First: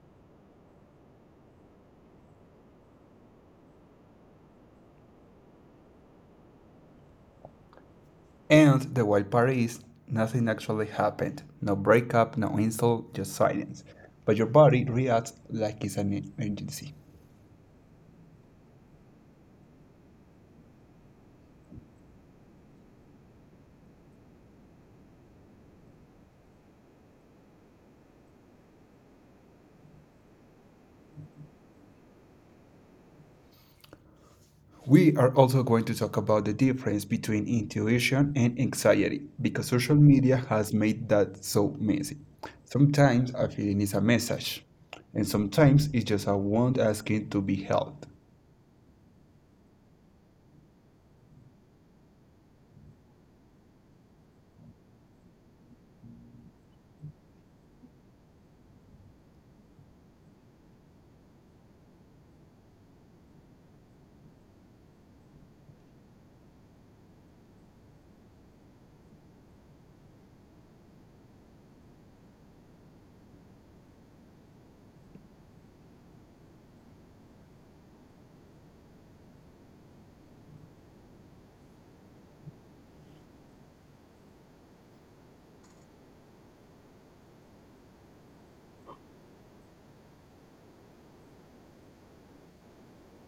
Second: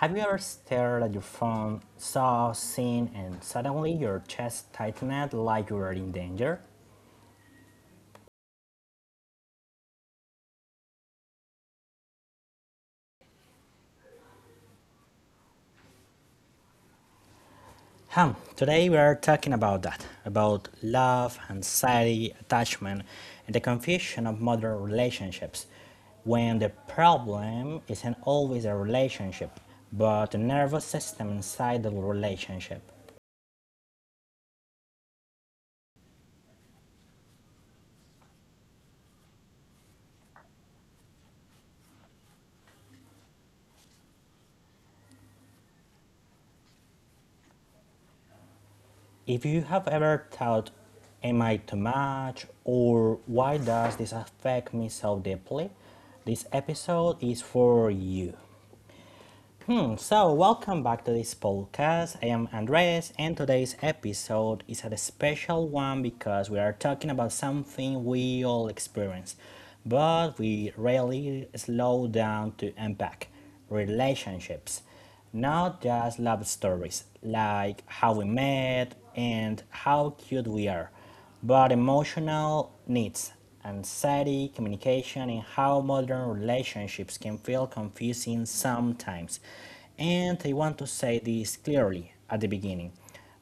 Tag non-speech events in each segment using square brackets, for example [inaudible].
Have you ever stared at your phone, seen, and suddenly your chest tightened like you were in danger? And the wild part is nothing actually happened. No breakup, no insult, just silence. But your body reacts like it's an emergency. Hmm, Today we are talking about that, about love, anxiety, attachment, and the confusion of modern relationships when the problem isn't always a relationship, but the nervous system inside the relationship. We are also going to talk about the difference between intuition and anxiety because social media has made that so messy. Sometimes a feeling is a message, and sometimes it's just a wound asking to be helped. If you have ever thought, am I too much, or why does this affect me so deeply, this episode is for you. So, welcome back to this podcast. I am Andres, and today's episode is a special one because we are talking about something we all experience, but we rarely slow down to unpack relationships. Not just love stories like how we met and how cute we are, but emotional needs, anxiety, communication, and how modern relationships can feel confusing sometimes. And I want to say this clearly at the beginning.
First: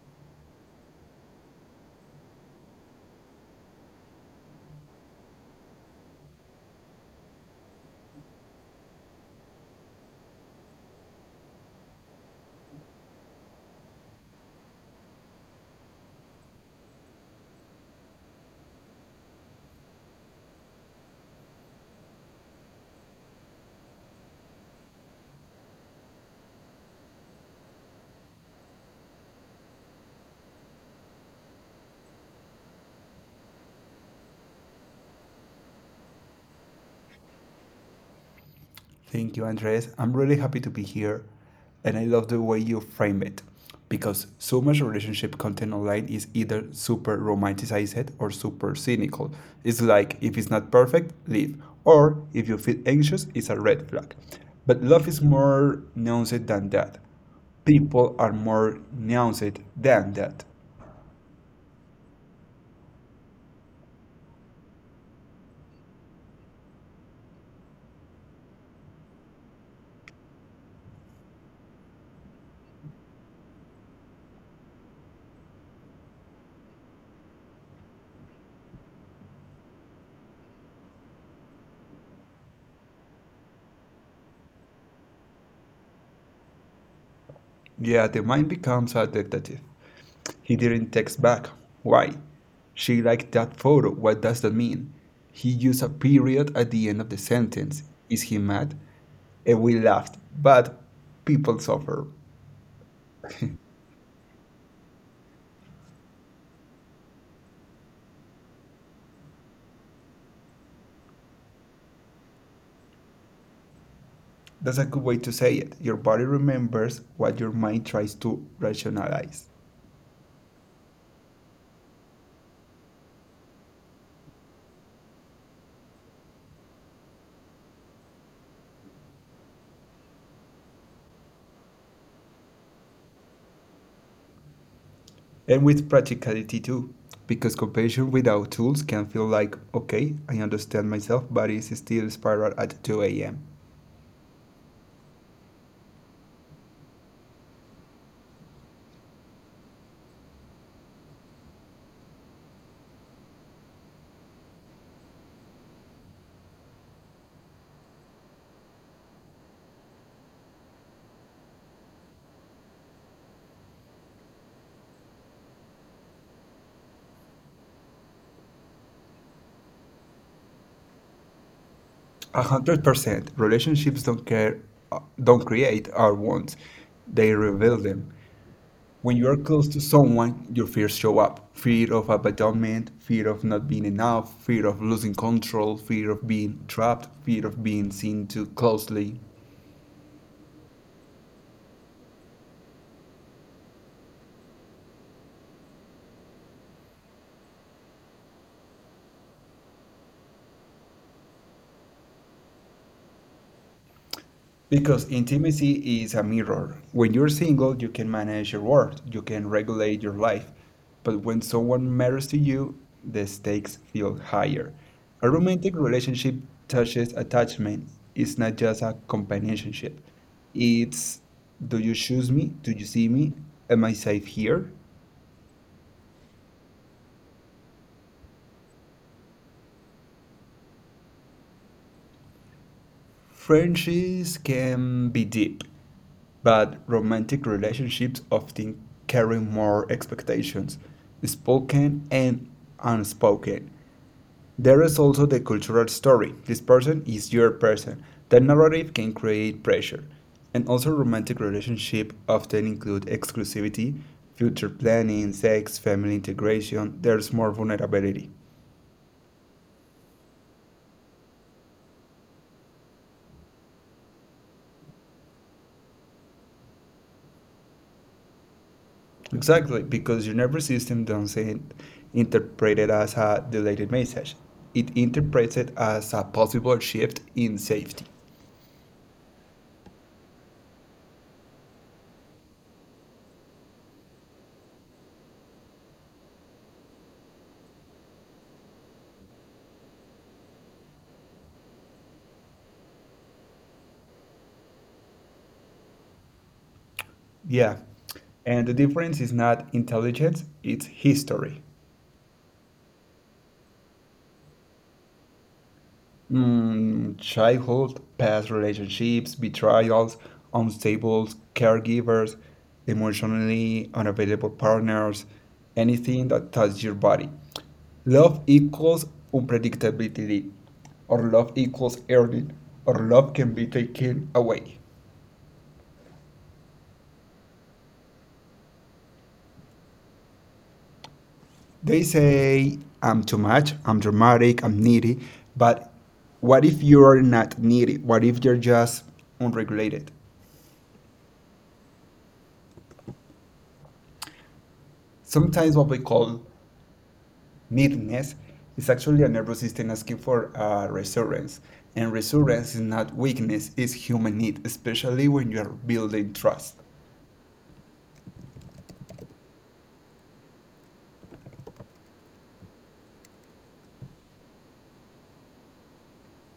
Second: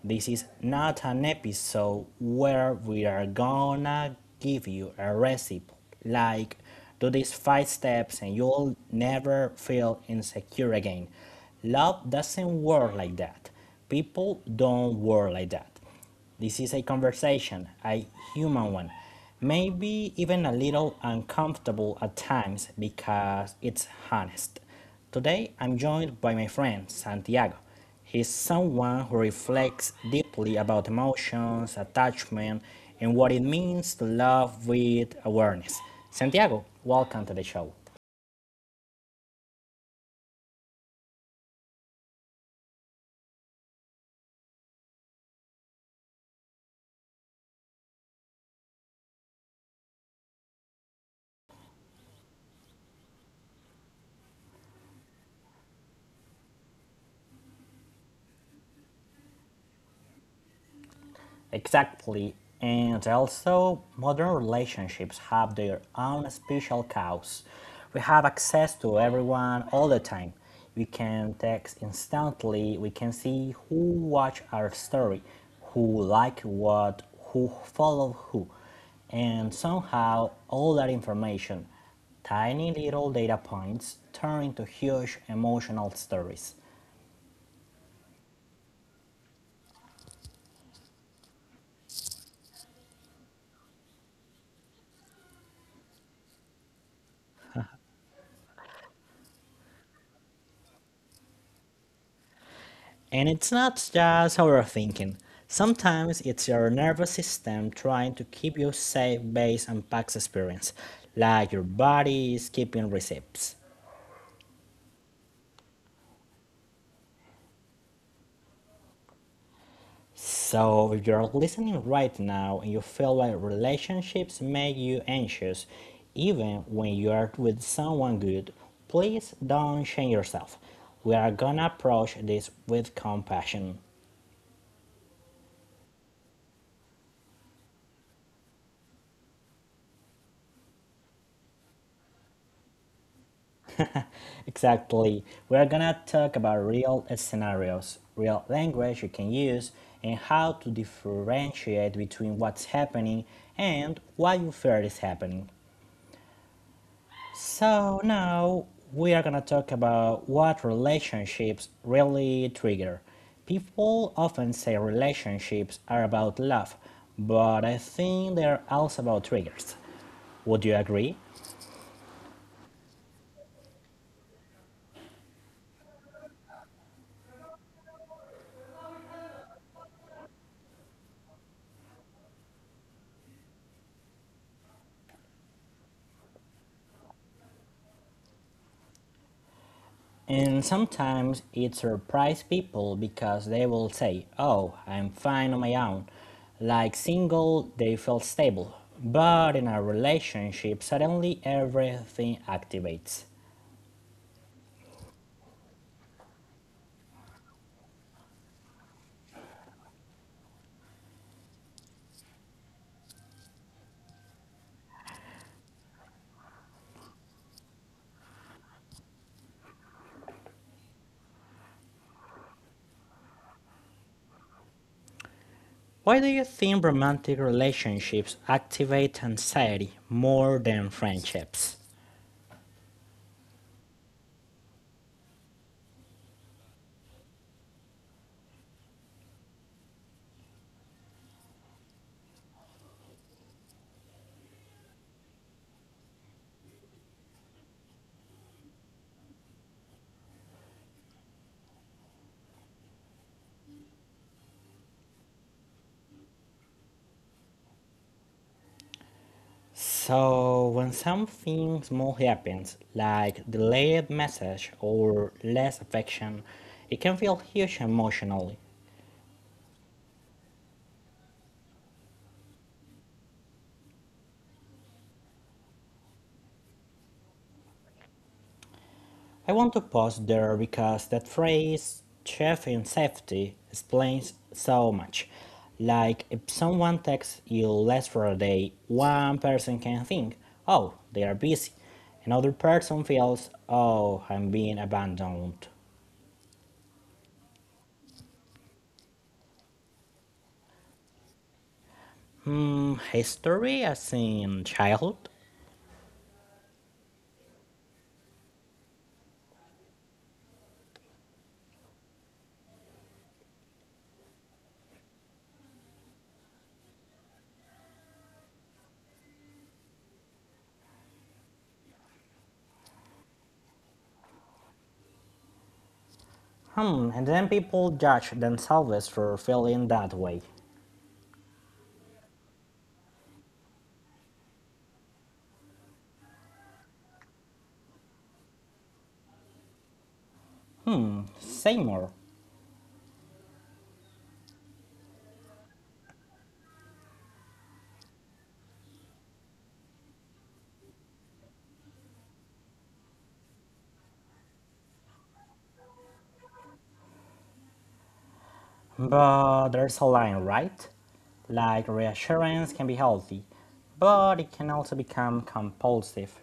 This is not an episode where we are gonna give you a recipe like do these five steps and you'll never feel insecure again. Love doesn't work like that. People don't work like that. This is a conversation, a human one, maybe even a little uncomfortable at times because it's honest. Today, I'm joined by my friend Santiago. He's someone who reflects deeply about emotions, attachment, and what it means to love with awareness. Santiago, welcome to the show. Thank you, Andres. I'm really happy to be here, and I love the way you frame it because so much relationship content online is either super romanticized or super cynical. It's like if it's not perfect, leave, or if you feel anxious, it's a red flag. But love is more nuanced than that. People are more nuanced than that. Exactly. And also, modern relationships have their own special cows. We have access to everyone all the time. We can text instantly. We can see who watched our story, who liked what, who followed who. And somehow, all that information, tiny little data points, turn into huge emotional stories. Yeah, the mind becomes a detective. He didn't text back. Why? She liked that photo. What does that mean? He used a period at the end of the sentence. Is he mad? And we laughed. But people suffer. And it's not just overthinking. Sometimes it's your nervous system trying to keep you safe based on past experience, like your body is keeping receipts. That's a good way to say it. Your body remembers what your mind tries to rationalize. So if you're listening right now and you feel like relationships make you anxious, even when you are with someone good, please don't shame yourself. We are gonna approach this with compassion. And with practicality too. Because compassion without tools can feel like, okay, I understand myself, but it's still spiral at 2 a.m. Exactly. We're gonna talk about real scenarios, real language you can use, and how to differentiate between what's happening and what you fear is happening. So now we are gonna talk about what relationships really trigger. People often say relationships are about love, but I think they're also about triggers. Would you agree? 100%. Relationships don't care, don't create our wants. They reveal them. When you are close to someone, your fears show up. Fear of abandonment, fear of not being enough, fear of losing control, fear of being trapped, fear of being seen too closely. And sometimes it surprises people because they will say, oh, I'm fine on my own. Like single, they feel stable. But in a relationship, suddenly everything activates. Because intimacy is a mirror. When you're single, you can manage your world, you can regulate your life. But when someone matters to you, the stakes feel higher. A romantic relationship touches attachment. It's not just a companionship. It's do you choose me? Do you see me? Am I safe here? Why do you think romantic relationships activate anxiety more than friendships? Friendships can be deep, but romantic relationships often carry more expectations, spoken and unspoken. There is also the cultural story this person is your person. That narrative can create pressure. And also, romantic relationships often include exclusivity, future planning, sex, family integration. There's more vulnerability. So, when something small happens, like delayed message or less affection, it can feel huge emotionally. Exactly, because your nervous system doesn't interpret it as a deleted message. It interprets it as a possible shift in safety. I want to pause there because that phrase, chef in safety, explains so much. Like, if someone texts you less for a day, one person can think, oh, they are busy. Another person feels, oh, I'm being abandoned. Yeah. And the difference is not intelligence, it's history. History as in childhood? Mm, childhood, past relationships, betrayals, unstable caregivers, emotionally unavailable partners, anything that touches your body. Love equals unpredictability, or love equals earning, or love can be taken away. And then people judge themselves for feeling that way. They say, I'm too much, I'm dramatic, I'm needy, but what if you're not needy? What if you're just unregulated? Say more. Sometimes what we call meekness is actually a nervous system asking for reassurance. And reassurance is not weakness, it's human need, especially when you are building trust. But there's a line, right? Like reassurance can be healthy, but it can also become compulsive.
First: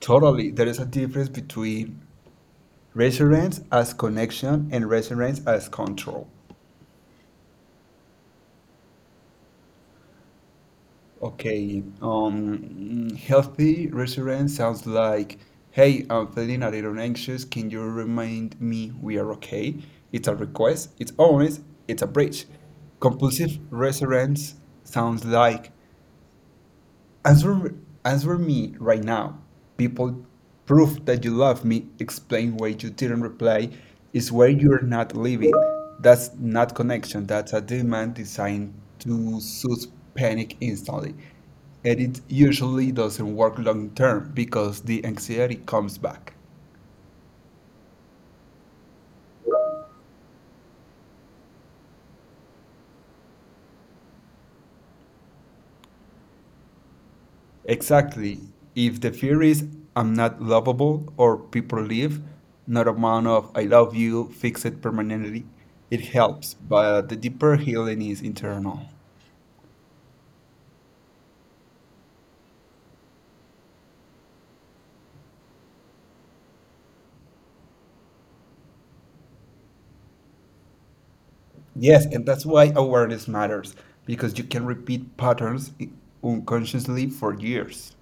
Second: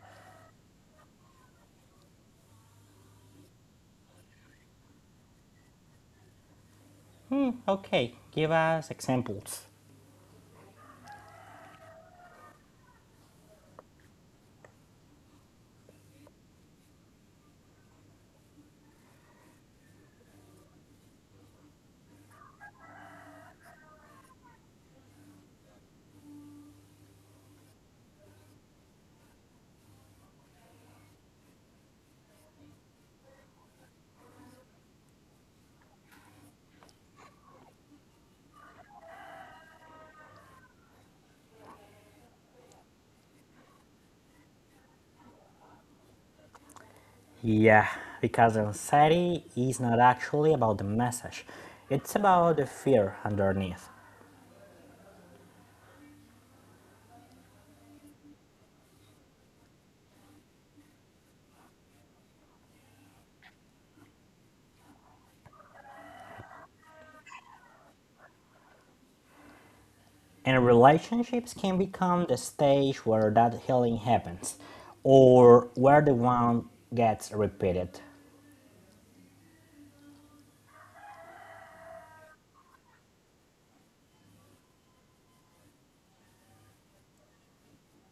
Totally, there is a difference between reassurance as connection and reassurance as control. Okay, give us examples. Okay, healthy reassurance sounds like, hey, I'm feeling a little anxious. Can you remind me we are okay? It's a request, it's honest, it's a bridge. Compulsive reassurance sounds like, answer, answer me right now. People proof that you love me. Explain why you didn't reply. Is where you're not living. That's not connection. That's a demand designed to soothe panic instantly. And it usually doesn't work long term because the anxiety comes back. Yeah, because anxiety is not actually about the message, it's about the fear underneath. Exactly. If the fear is I'm not lovable or people leave, not amount of I love you fix it permanently. It helps, but the deeper healing is internal. And relationships can become the stage where that healing happens, or where the wound gets repeated. Yes, and that's why awareness matters because you can repeat patterns unconsciously for years.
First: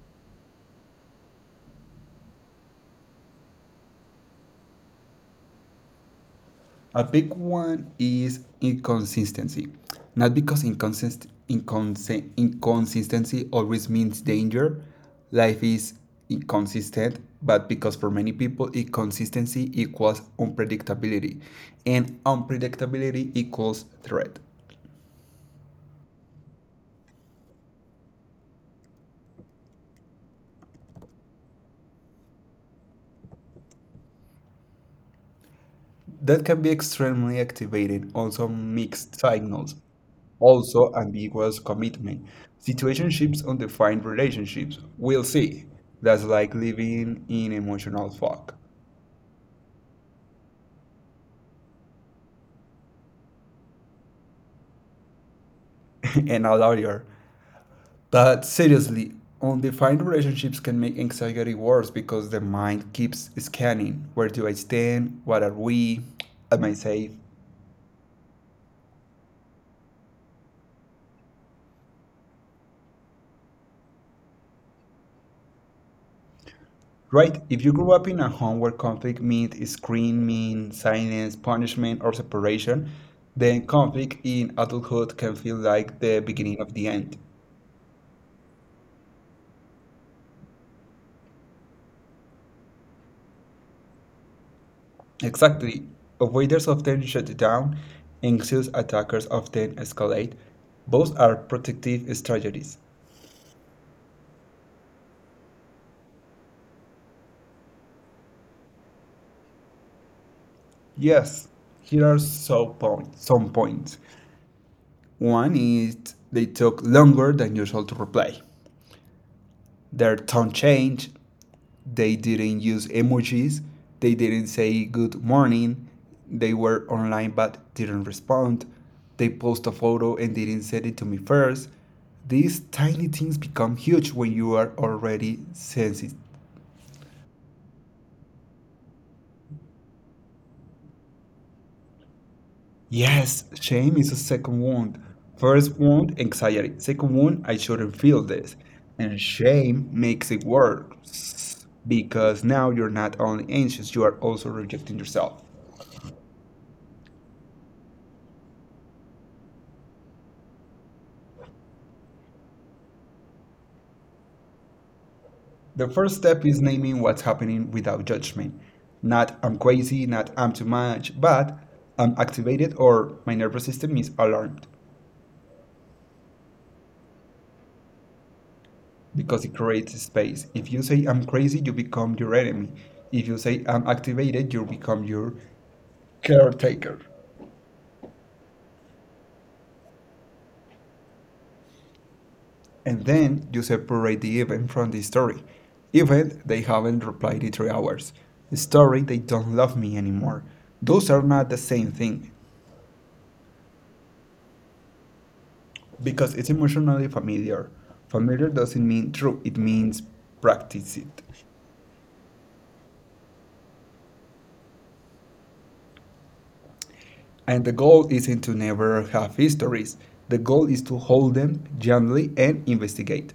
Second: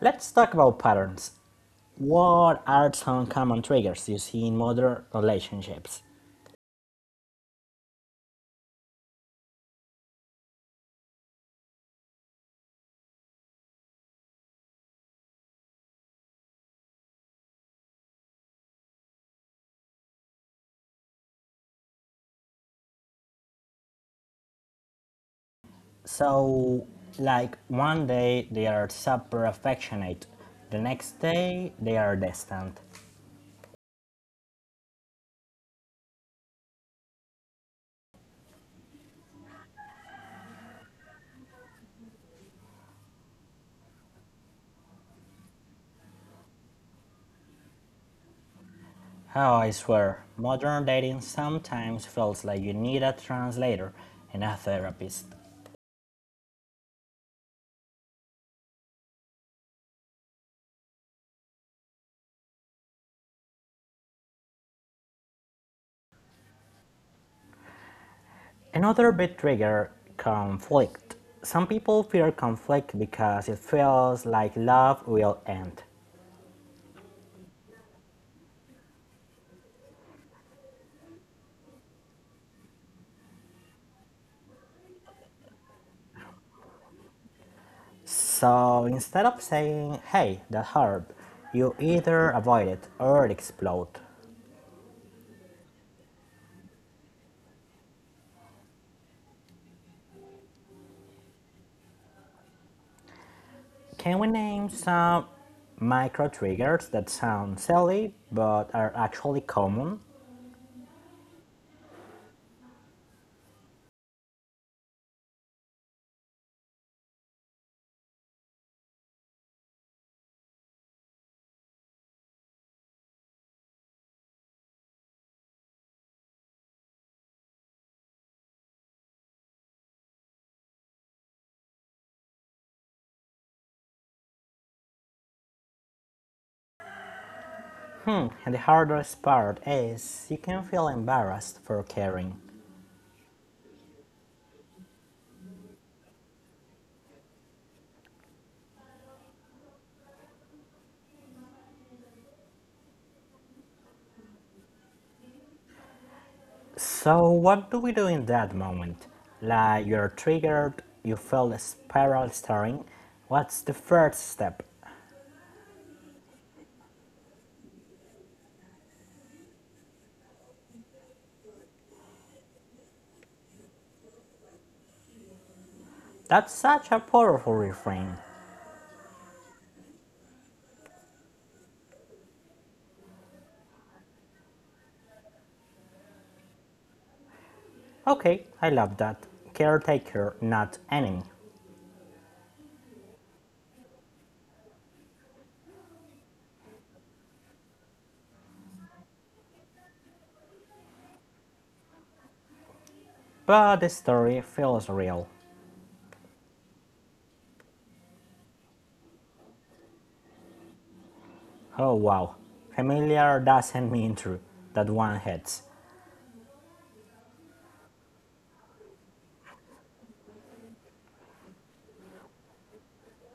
Let's talk about patterns. What are some common triggers you see in modern relationships? A big one is inconsistency. Not because inconsistency always means danger, life is inconsistent, but because for many people, inconsistency equals unpredictability, and unpredictability equals threat. So, like one day they are super affectionate, the next day they are distant. That can be extremely activated, also mixed signals, also ambiguous commitment. Situationships, undefined relationships. We'll see. That's like living in emotional fog. Oh, I swear, modern dating sometimes feels like you need a translator and a therapist. [laughs] And a lawyer. But seriously, undefined relationships can make anxiety worse because the mind keeps scanning. Where do I stand? What are we? Am I safe? Another big trigger: conflict. Some people fear conflict because it feels like love will end. Right. If you grew up in a home where conflict meant screaming, silence, punishment, or separation, then conflict in adulthood can feel like the beginning of the end. So instead of saying, hey, that herb, you either avoid it or it explode. Exactly. Avoiders often shut down, anxious attackers often escalate. Both are protective strategies. Can we name some micro triggers that sound silly but are actually common? Yes, here are some points. One is they took longer than usual to reply. Their tone changed. They didn't use emojis. They didn't say good morning. They were online but didn't respond. They post a photo and didn't send it to me first. These tiny things become huge when you are already sensitive. And the hardest part is you can feel embarrassed for caring. Yes, shame is a second wound. First wound, anxiety. Second wound, I shouldn't feel this. And shame makes it worse because now you're not only anxious, you are also rejecting yourself. So what do we do in that moment? Like you're triggered, you feel the spiral stirring. What's the first step? The first step is naming what's happening without judgment. Not I'm crazy, not I'm too much, but I'm activated or my nervous system is alarmed That's such a powerful refrain. because it creates space. If you say I'm crazy, you become your enemy. If you say I'm activated, you become your caretaker. Okay, I love that. Caretaker, not enemy. And then you separate the event from the story. Event, they haven't replied in 3 hours. The story, they don't love me anymore. Those are not the same thing. But the story feels real. Because it's emotionally familiar. Familiar doesn't mean true, it means practice it. Oh wow, familiar doesn't mean true, that one hits. And the goal isn't to never have histories, the goal is to hold them gently and investigate.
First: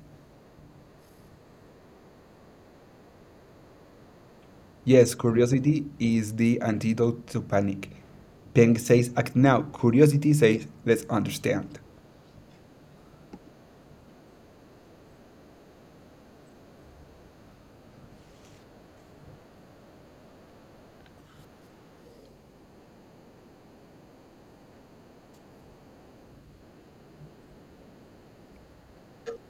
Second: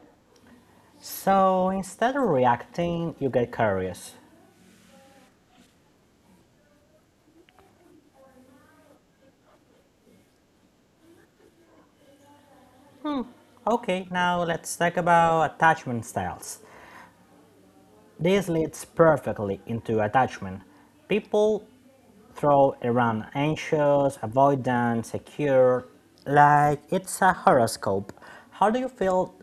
So instead of reacting, you get curious. Yes, curiosity is the antidote to panic. Peng says, act now. Curiosity says, let's understand. Okay, now let's talk about attachment styles. This leads perfectly into attachment. People throw around anxious, avoidant, secure, like it's a horoscope. How do you feel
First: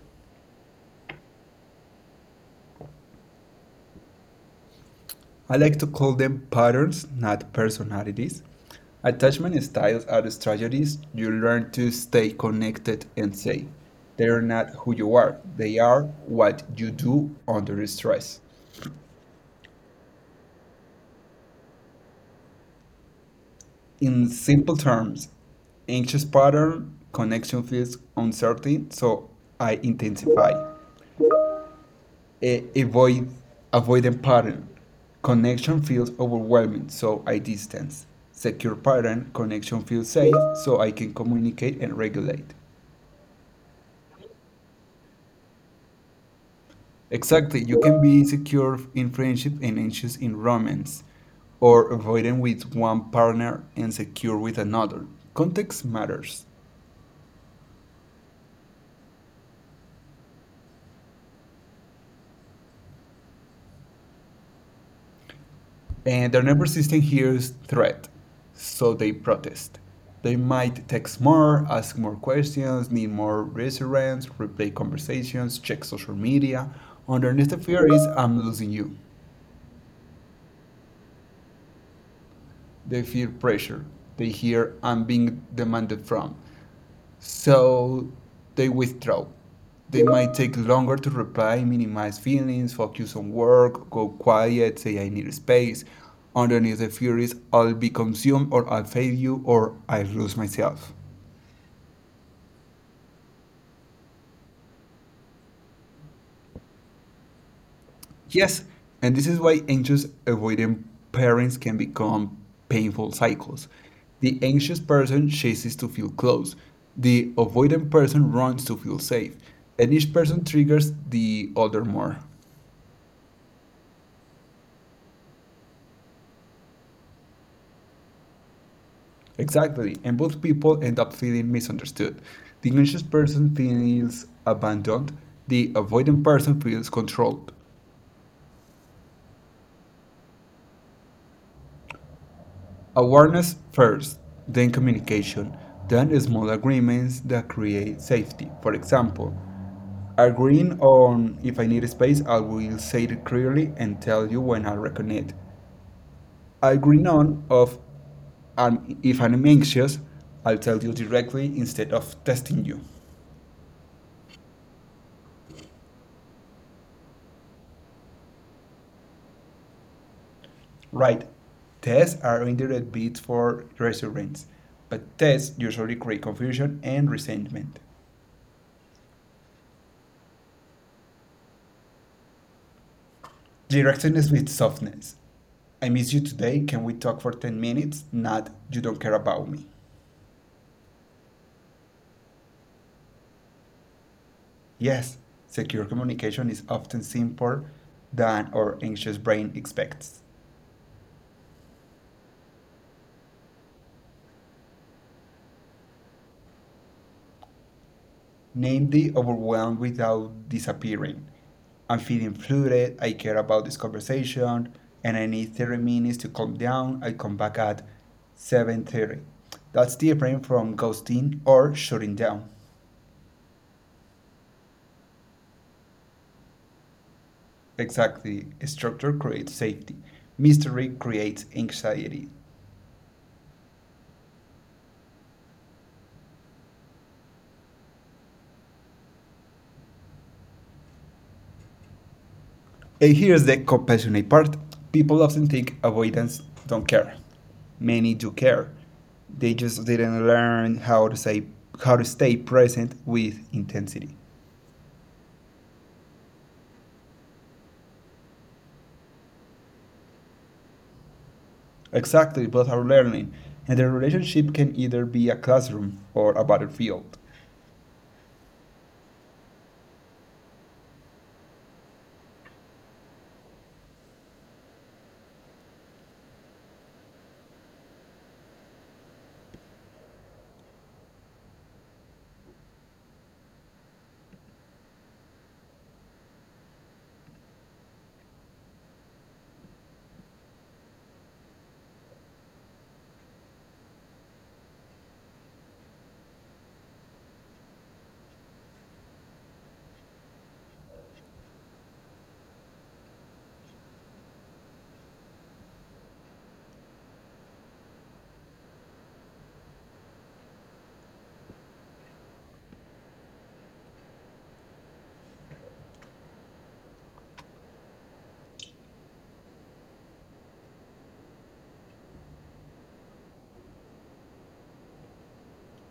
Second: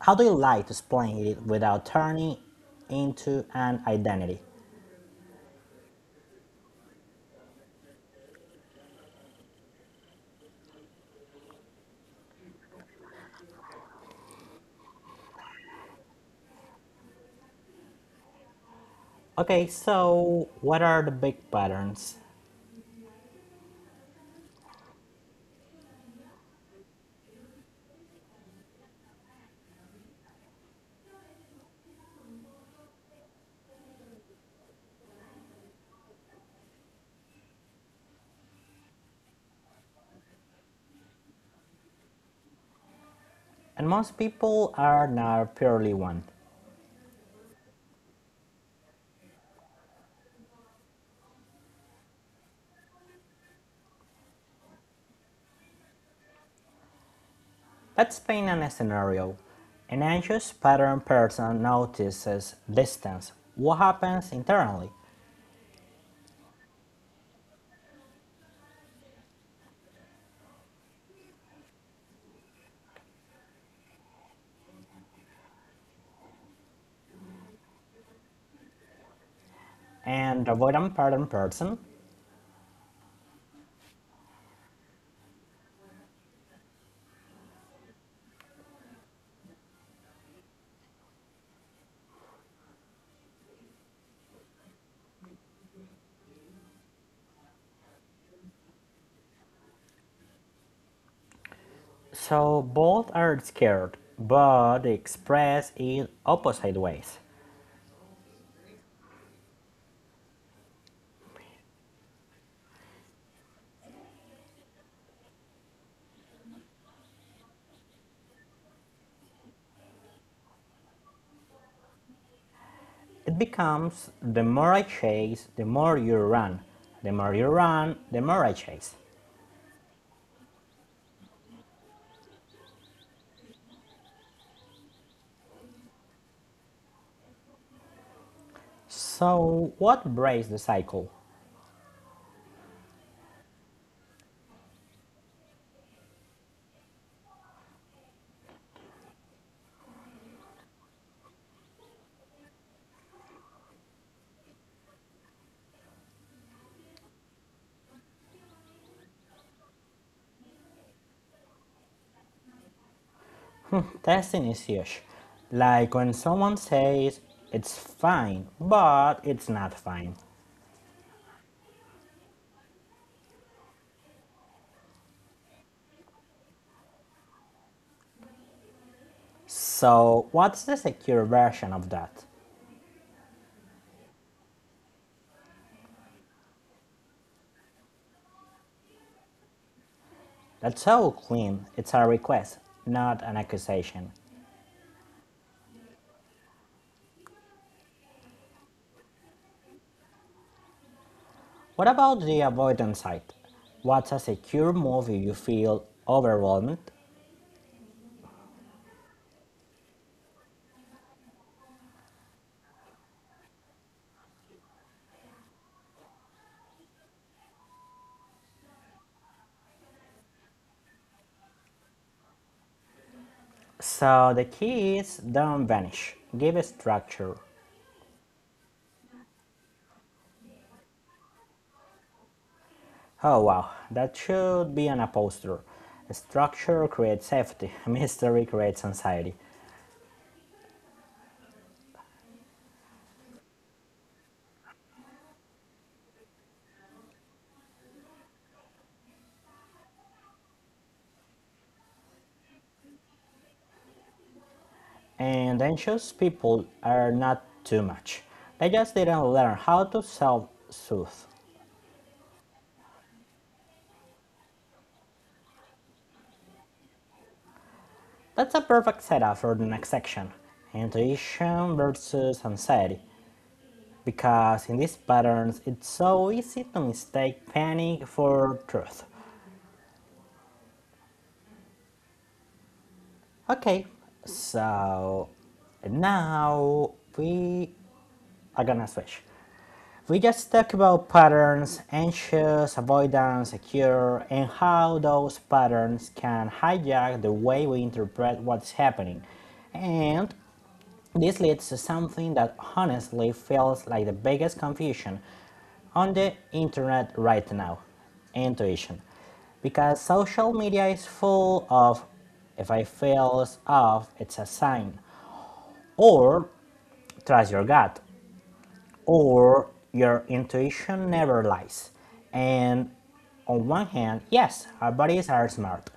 How do you like to explain it without turning into an identity? I like to call them patterns, not personalities. Attachment styles are strategies you learn to stay connected and safe. They are not who you are, they are what you do under stress. Okay, so what are the big patterns? In simple terms, anxious pattern, connection feels uncertain, so I intensify. uh, avoid Avoidant pattern. Connection feels overwhelming, so I distance. Secure pattern, connection feels safe, so I can communicate and regulate. And most people are not purely one. Exactly, you can be secure in friendship and anxious in romance, or avoidant with one partner and secure with another. Context matters. Let's paint an scenario. An anxious pattern person notices distance, what happens internally, And their nervous system hears threat, so they protest. They might text more, ask more questions, need more reassurance, replay conversations, check social media. Underneath the fear is I'm losing you. and avoidant pattern person. They feel pressure. They hear I'm being demanded from. So they withdraw. They might take longer to reply, minimize feelings, focus on work, go quiet, say I need space. Underneath the furies, I'll be consumed or I'll fail you or I lose myself. So both are scared, but express it opposite ways. Yes, and this is why anxious avoidant parents can become painful cycles. The anxious person chases to feel close. The avoidant person runs to feel safe. And each person triggers the other more. It becomes the more I chase, the more you run. The more you run, the more I chase. Exactly, and both people end up feeling misunderstood. The anxious person feels abandoned, the avoidant person feels controlled. So, what breaks the cycle? Awareness first, then communication, then small agreements that create safety. For example, agreeing on if I need space, I will say it clearly and tell you when I reckon it. Agreeing on of if I'm anxious, I'll tell you directly instead of testing you. Testing is huge. Like when someone says it's fine, but it's not fine. Right, tests are indirect bids for reassurance, but tests usually create confusion and resentment. So, what's the secure version of that? Directness with softness. I miss you today. Can we talk for 10 minutes? Not, you don't care about me. That's so clean. It's a request, not an accusation. Yes, secure communication is often simpler than our anxious brain expects. What about the avoidance side? What's a secure move if you feel overwhelmed? Namely overwhelmed without disappearing. I'm feeling flooded, I care about this conversation, and I need 30 minutes to calm down. I come back at 7:30. That's different from ghosting or shutting down. So the keys don't vanish. Give a structure. Exactly, structure creates safety. Mystery creates anxiety. Oh wow, that should be an upholster. Structure creates safety, [laughs] mystery creates anxiety. And here's the compassionate part. People often think avoidance don't care. Many do care. They just didn't learn how to say how to stay present with intensity. And anxious people are not too much. They just didn't learn how to self soothe. Exactly, both are learning, and their relationship can either be a classroom or a battlefield. That's a perfect setup for the next section: intuition versus anxiety. Because in these patterns, it's so easy to mistake panic for truth. Okay, so now we are gonna switch. We just talked about patterns, anxious, avoidance, secure, and how those patterns can hijack the way we interpret what's happening. And this leads to something that honestly feels like the biggest confusion on the internet right now: intuition. Because social media is full of if I feel off, it's a sign, or trust your gut, or your intuition never lies. And on one hand, yes, our bodies are smart,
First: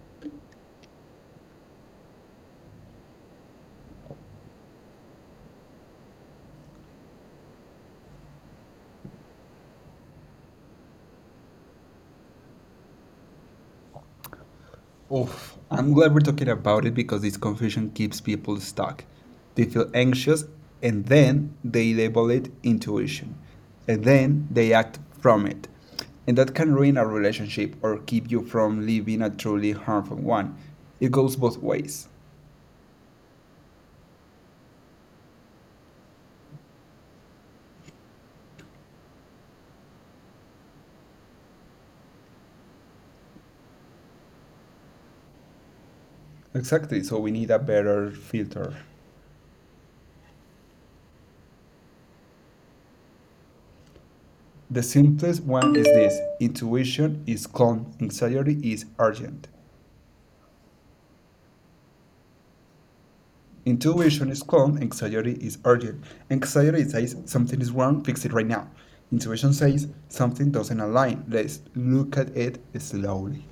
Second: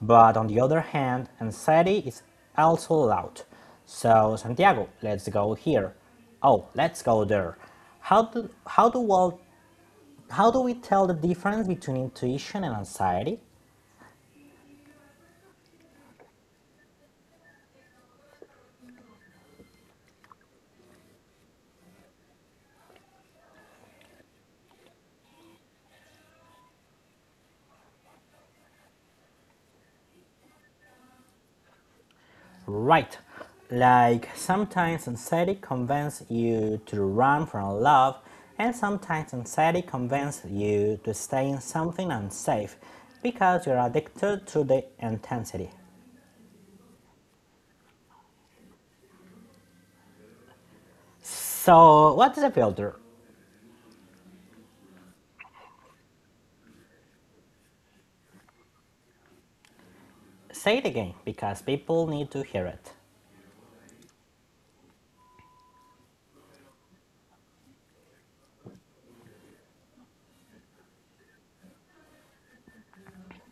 but on the other hand, anxiety is also loud. So, Santiago, let's go there. How do how do we how do we tell the difference between intuition and anxiety? Oof, I'm glad we're talking about it because this confusion keeps people stuck. They feel anxious and then they label it intuition. And then they act from it. And that can ruin a relationship or keep you from living a truly harmful one. It goes both ways. Right. Like sometimes anxiety convinces you to run from love, and sometimes anxiety convinces you to stay in something unsafe because you're addicted to the intensity. Exactly, so we need a better filter. So, what is a filter? The simplest one is this intuition is calm, anxiety is urgent. Say it again because people need to hear it. Intuition is calm, anxiety is urgent. Anxiety says something is wrong, fix it right now. Intuition says something doesn't align, let's look at it slowly.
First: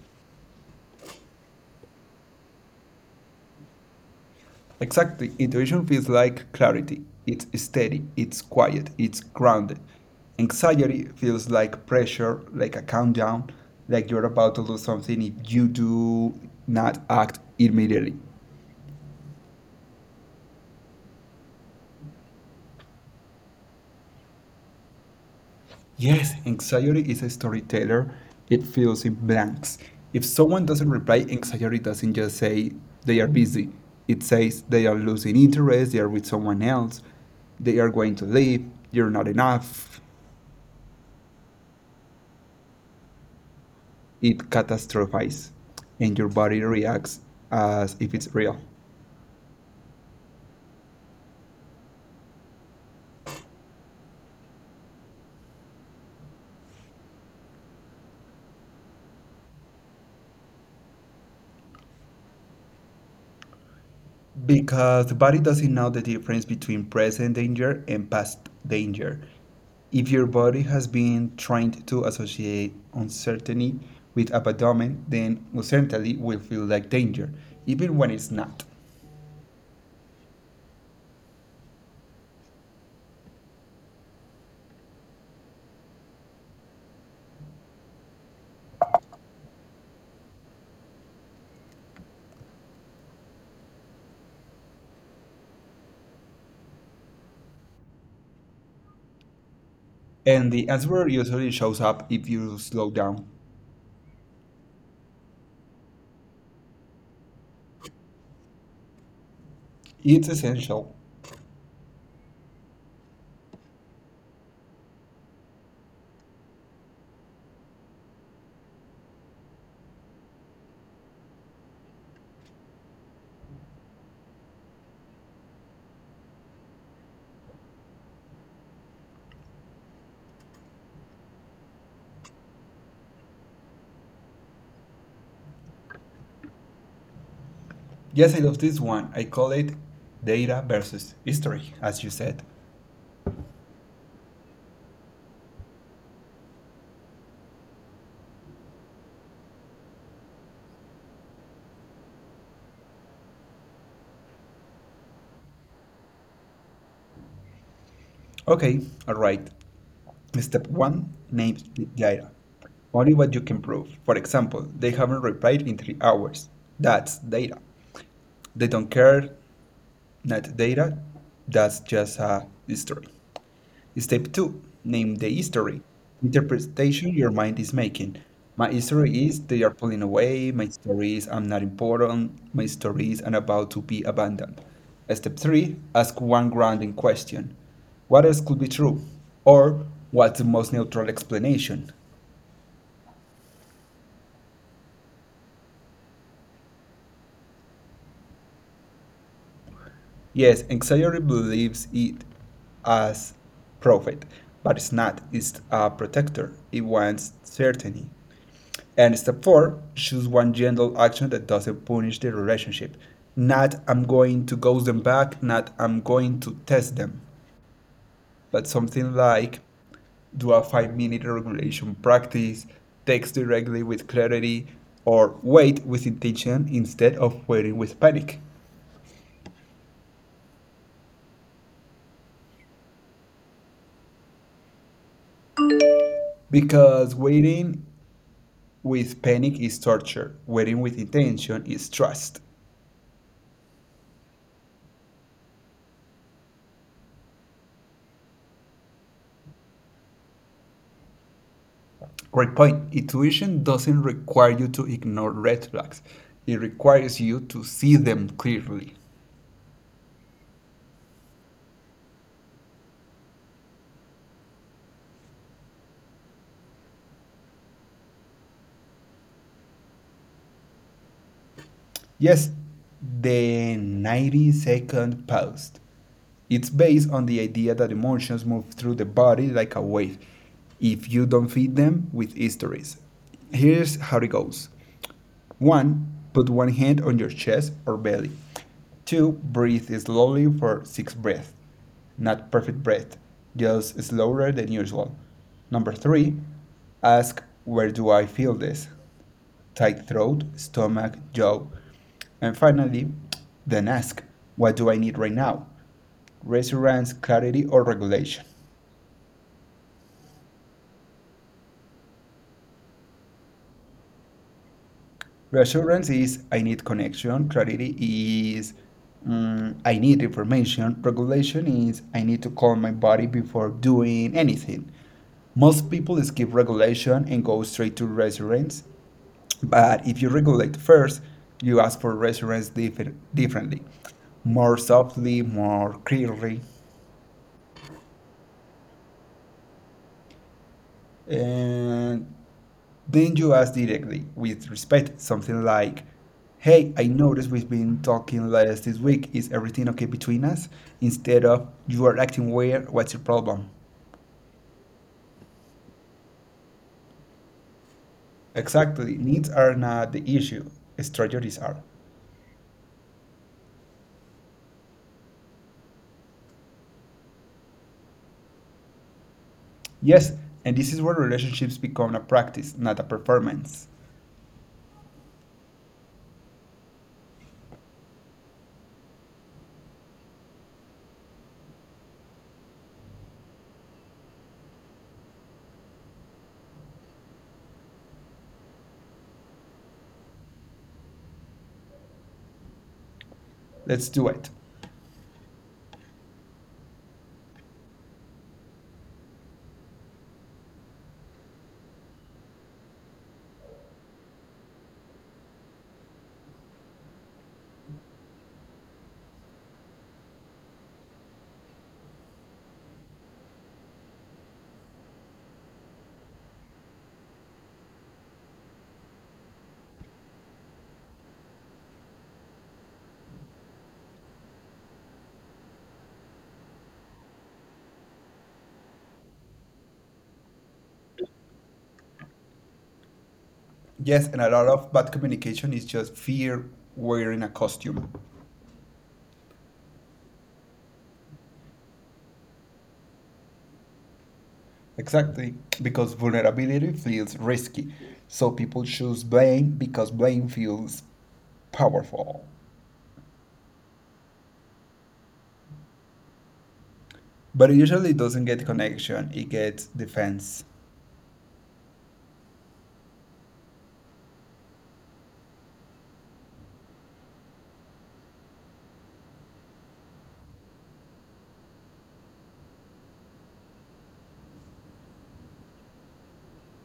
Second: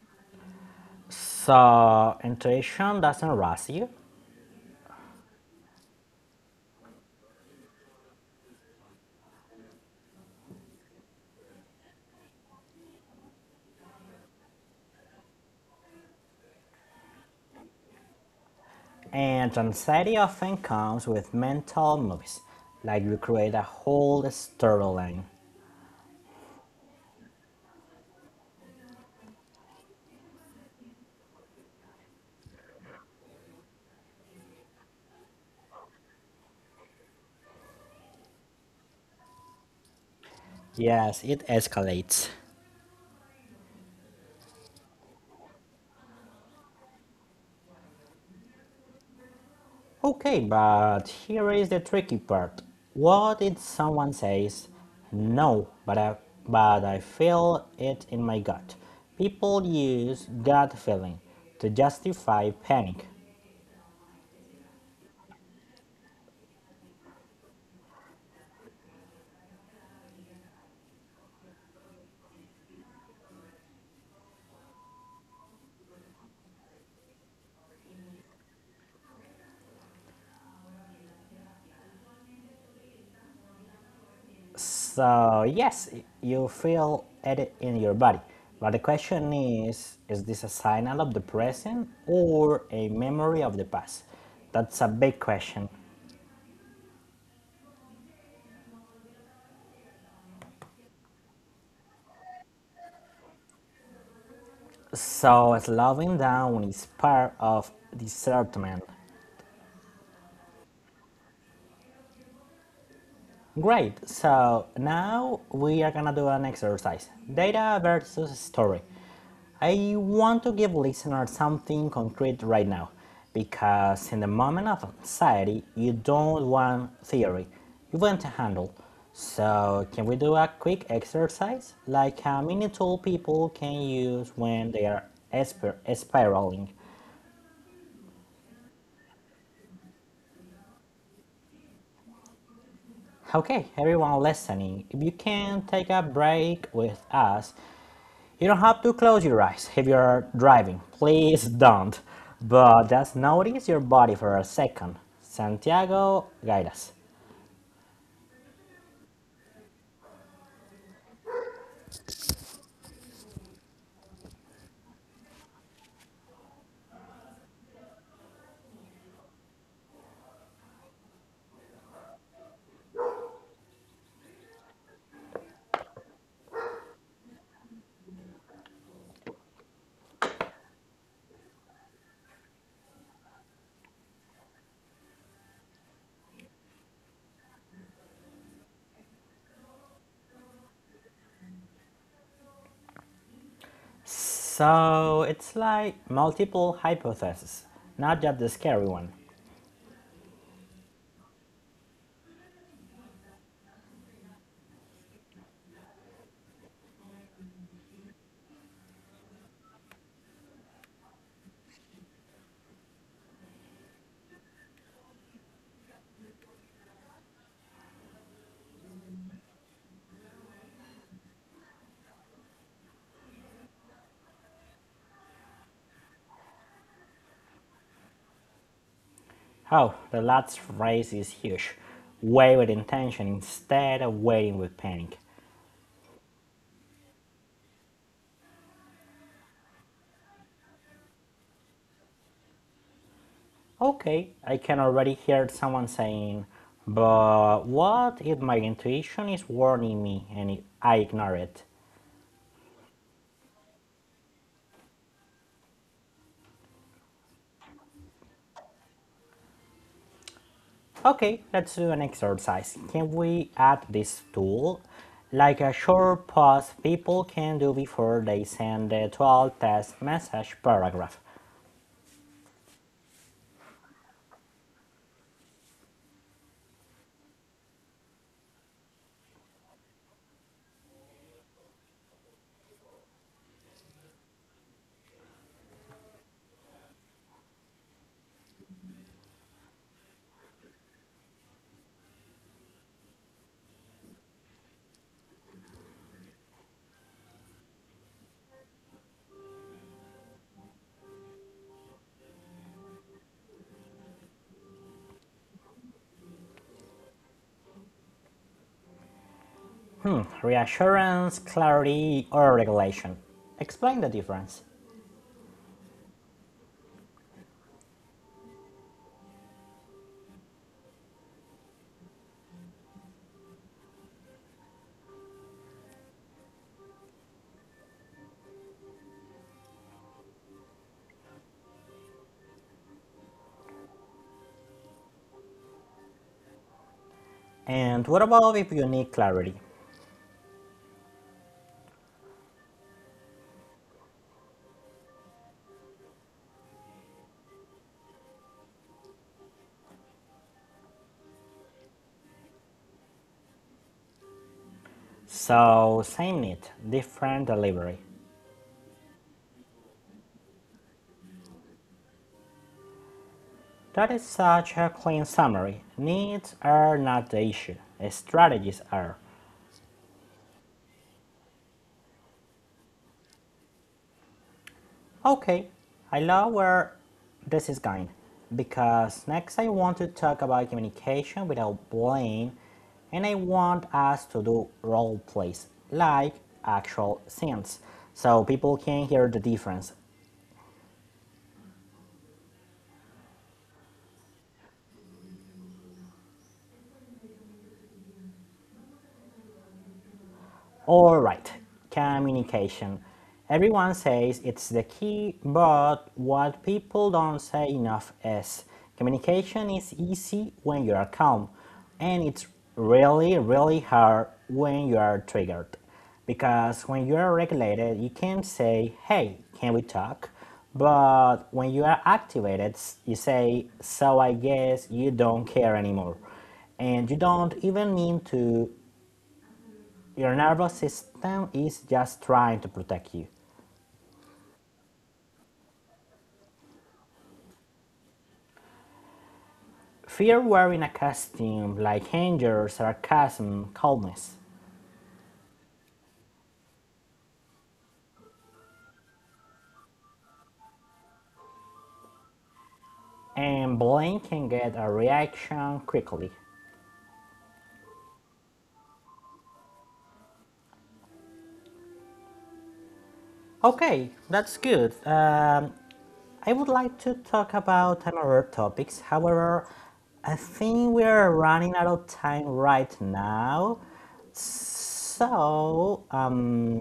So, intuition doesn't rush you, Exactly, intuition feels like clarity. It's steady, it's quiet, it's grounded. Anxiety feels like pressure, like a countdown, like you're about to lose something if you do not act immediately. and anxiety often comes with mental movies, like you create a whole storyline. Yes, anxiety is a storyteller. It fills in blanks. If someone doesn't reply, anxiety doesn't just say they are busy. It says they are losing interest, they are with someone else, they are going to leave, you're not enough. Yes, it escalates. It catastrophizes, and your body reacts as if it's real. Okay, but here is the tricky part. What if someone says, no, but I feel it in my gut? People use gut feeling to justify panic. Because the body doesn't know the difference between present danger and past danger. If your body has been trained to associate uncertainty with abandonment, then uncertainty will feel like danger, even when it's not. So, yes, you feel it in your body. But the question is this a signal of the present or a memory of the past? That's a big question. And the answer usually shows up if you slow down. So, slowing down is part of discernment. It's essential. Great, so now we are gonna do an exercise: data versus story. I want to give listeners something concrete right now because in the moment of anxiety, you don't want theory, you want to handle. So, can we do a quick exercise like a mini tool people can use when they are spiraling? Yes, I love this one. I call it data versus history, as you said. Okay, everyone listening, if you can take a break with us, you don't have to close your eyes if you are driving. Please don't. But just notice your body for a second. Santiago, guide us. Okay, all right. Step 1. Names the data. Only what you can prove. For example, they haven't replied in 3 hours. That's data. They don't care. Not data. That's just a history. Step 2. Name the history. Interpretation your mind is making. My history is they are pulling away. My story is I'm not important. My story is I'm about to be abandoned. Step 3. Ask one grounding question. What else could be true? Or what's the most neutral explanation? So it's like multiple hypotheses, not just the scary one. Yes, anxiety believes it as profit, but it's not. It's a protector. It wants certainty. And step four, choose one gentle action that doesn't punish the relationship. Not I'm going to ghost them back, not I'm going to test them, but something like do a 5 minute regulation practice, text directly with clarity, or wait with intention instead of waiting with panic. Oh, the last race is huge. Wait with intention instead of waiting with panic. Because waiting with panic is torture. Waiting with intention is trust. Okay, I can already hear someone saying, but what if my intuition is warning me and I ignore it? Great point. Intuition doesn't require you to ignore red flags. It requires you to see them clearly. Okay, let's do an exercise. Can we add this tool? Like a short pause people can do before they send the 12 test message paragraph. Yes, the 90-second pause. It's based on the idea that emotions move through the body like a wave if you don't feed them with histories. Here's how it goes. 1. Put one hand on your chest or belly. 2. Breathe slowly for 6 breaths. Not perfect breath, just slower than usual. Number 3. Ask, where do I feel this? Tight throat, stomach, jaw. And finally, then ask, what do I need right now? Resonance, clarity, or regulation. Reassurance, clarity, or regulation. Explain the difference. Reassurance is I need connection. Clarity is I need information. Regulation is I need to calm my body before doing anything. Most people skip regulation and go straight to reassurance. But if you regulate first, you ask for reassurance differently, more softly, more clearly. And what about if you need clarity? And then you ask directly, with respect, something like, hey, I noticed we've been talking less this week. Is everything okay between us? Instead of, you are acting weird. What's your problem? So, same need, different delivery. Exactly. Needs are not the issue, strategies are. That is such a clean summary. Needs are not the issue, strategies are. Yes, and this is where relationships become a practice, not a performance. Okay, I love where this is going because next I want to talk about communication without blame, and I want us to do role plays like actual scenes so people can hear the difference. Let's do it. All right, communication. Everyone says it's the key, but what people don't say enough is communication is easy when you are calm, and it's really, really hard when you are triggered. Because when you are regulated, you can say, hey, can we talk? But when you are activated, you say, so I guess you don't care anymore, and you don't even mean to. Your nervous system is just trying to protect you. Yes, and a lot of bad communication is just fear wearing a costume. Fear wearing a costume like anger, sarcasm, coldness, Exactly, because vulnerability feels risky. So people choose blame because blame feels powerful. and blame can get a reaction quickly. But it usually doesn't get connection, it gets defense. Okay, that's good. I would like to talk about another topics. However, I think we are running out of time right now. So,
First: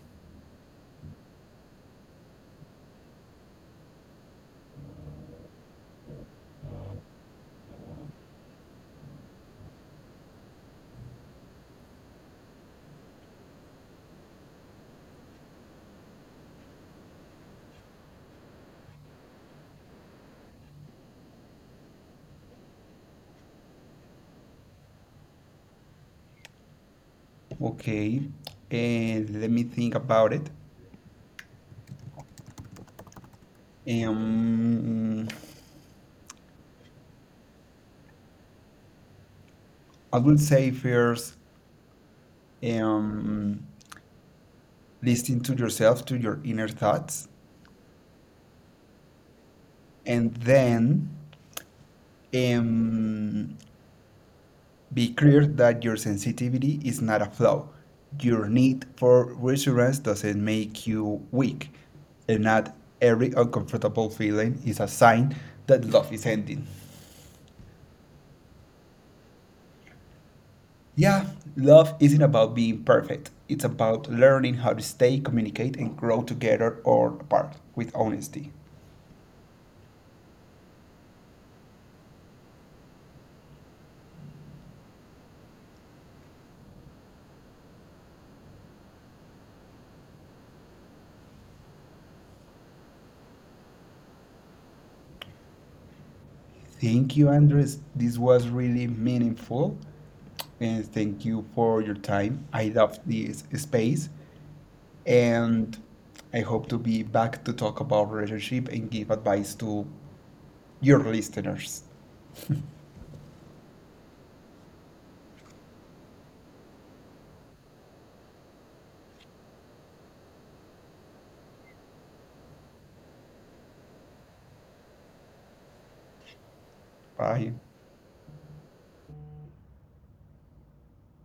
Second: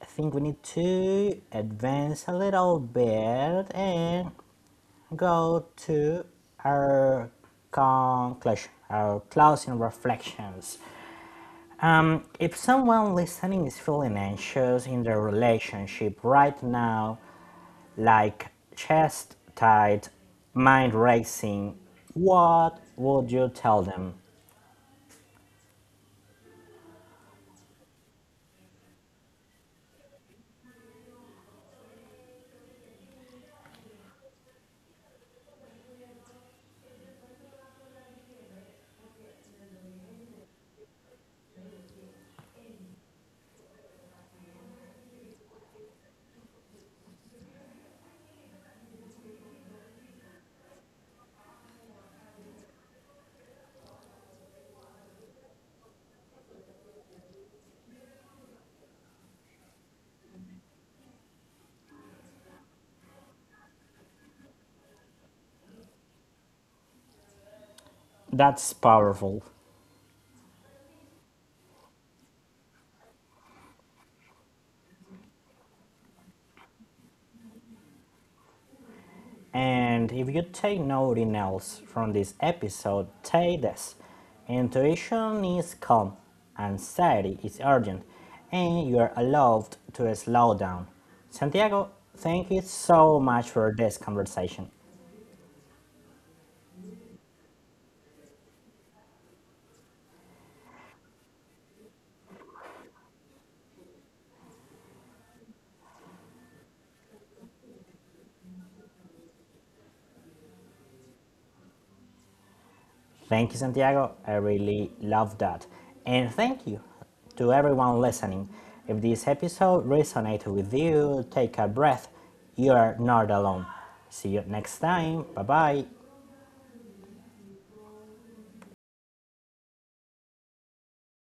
I think we need to advance a little bit and go to our conclusion, our closing reflections. If someone listening is feeling anxious in their relationship right now, like chest tight, mind racing, what would you tell them? Okay, and let me think about it. Um, I would say first, um, listen to yourself, to your inner thoughts, and then um, be clear that your sensitivity is not a flaw. Your need for reassurance doesn't make you weak, and not every uncomfortable feeling is a sign that love is ending. That's powerful. Yeah, love isn't about being perfect. It's about learning how to stay, communicate, and grow together or apart with honesty. And if you take nothing else from this episode, take this. Intuition is calm, anxiety is urgent, and you are allowed to slow down. Santiago, thank you so much for this conversation. Thank you, Andres. This was really meaningful. And thank you for your time. I love this space. And I hope to be back to talk about relationship and give advice to your listeners. Thank you, Santiago. I really love that. And thank you to everyone listening. If this episode resonated with you, take a breath. You are not alone. See you next time. Bye bye. Bye.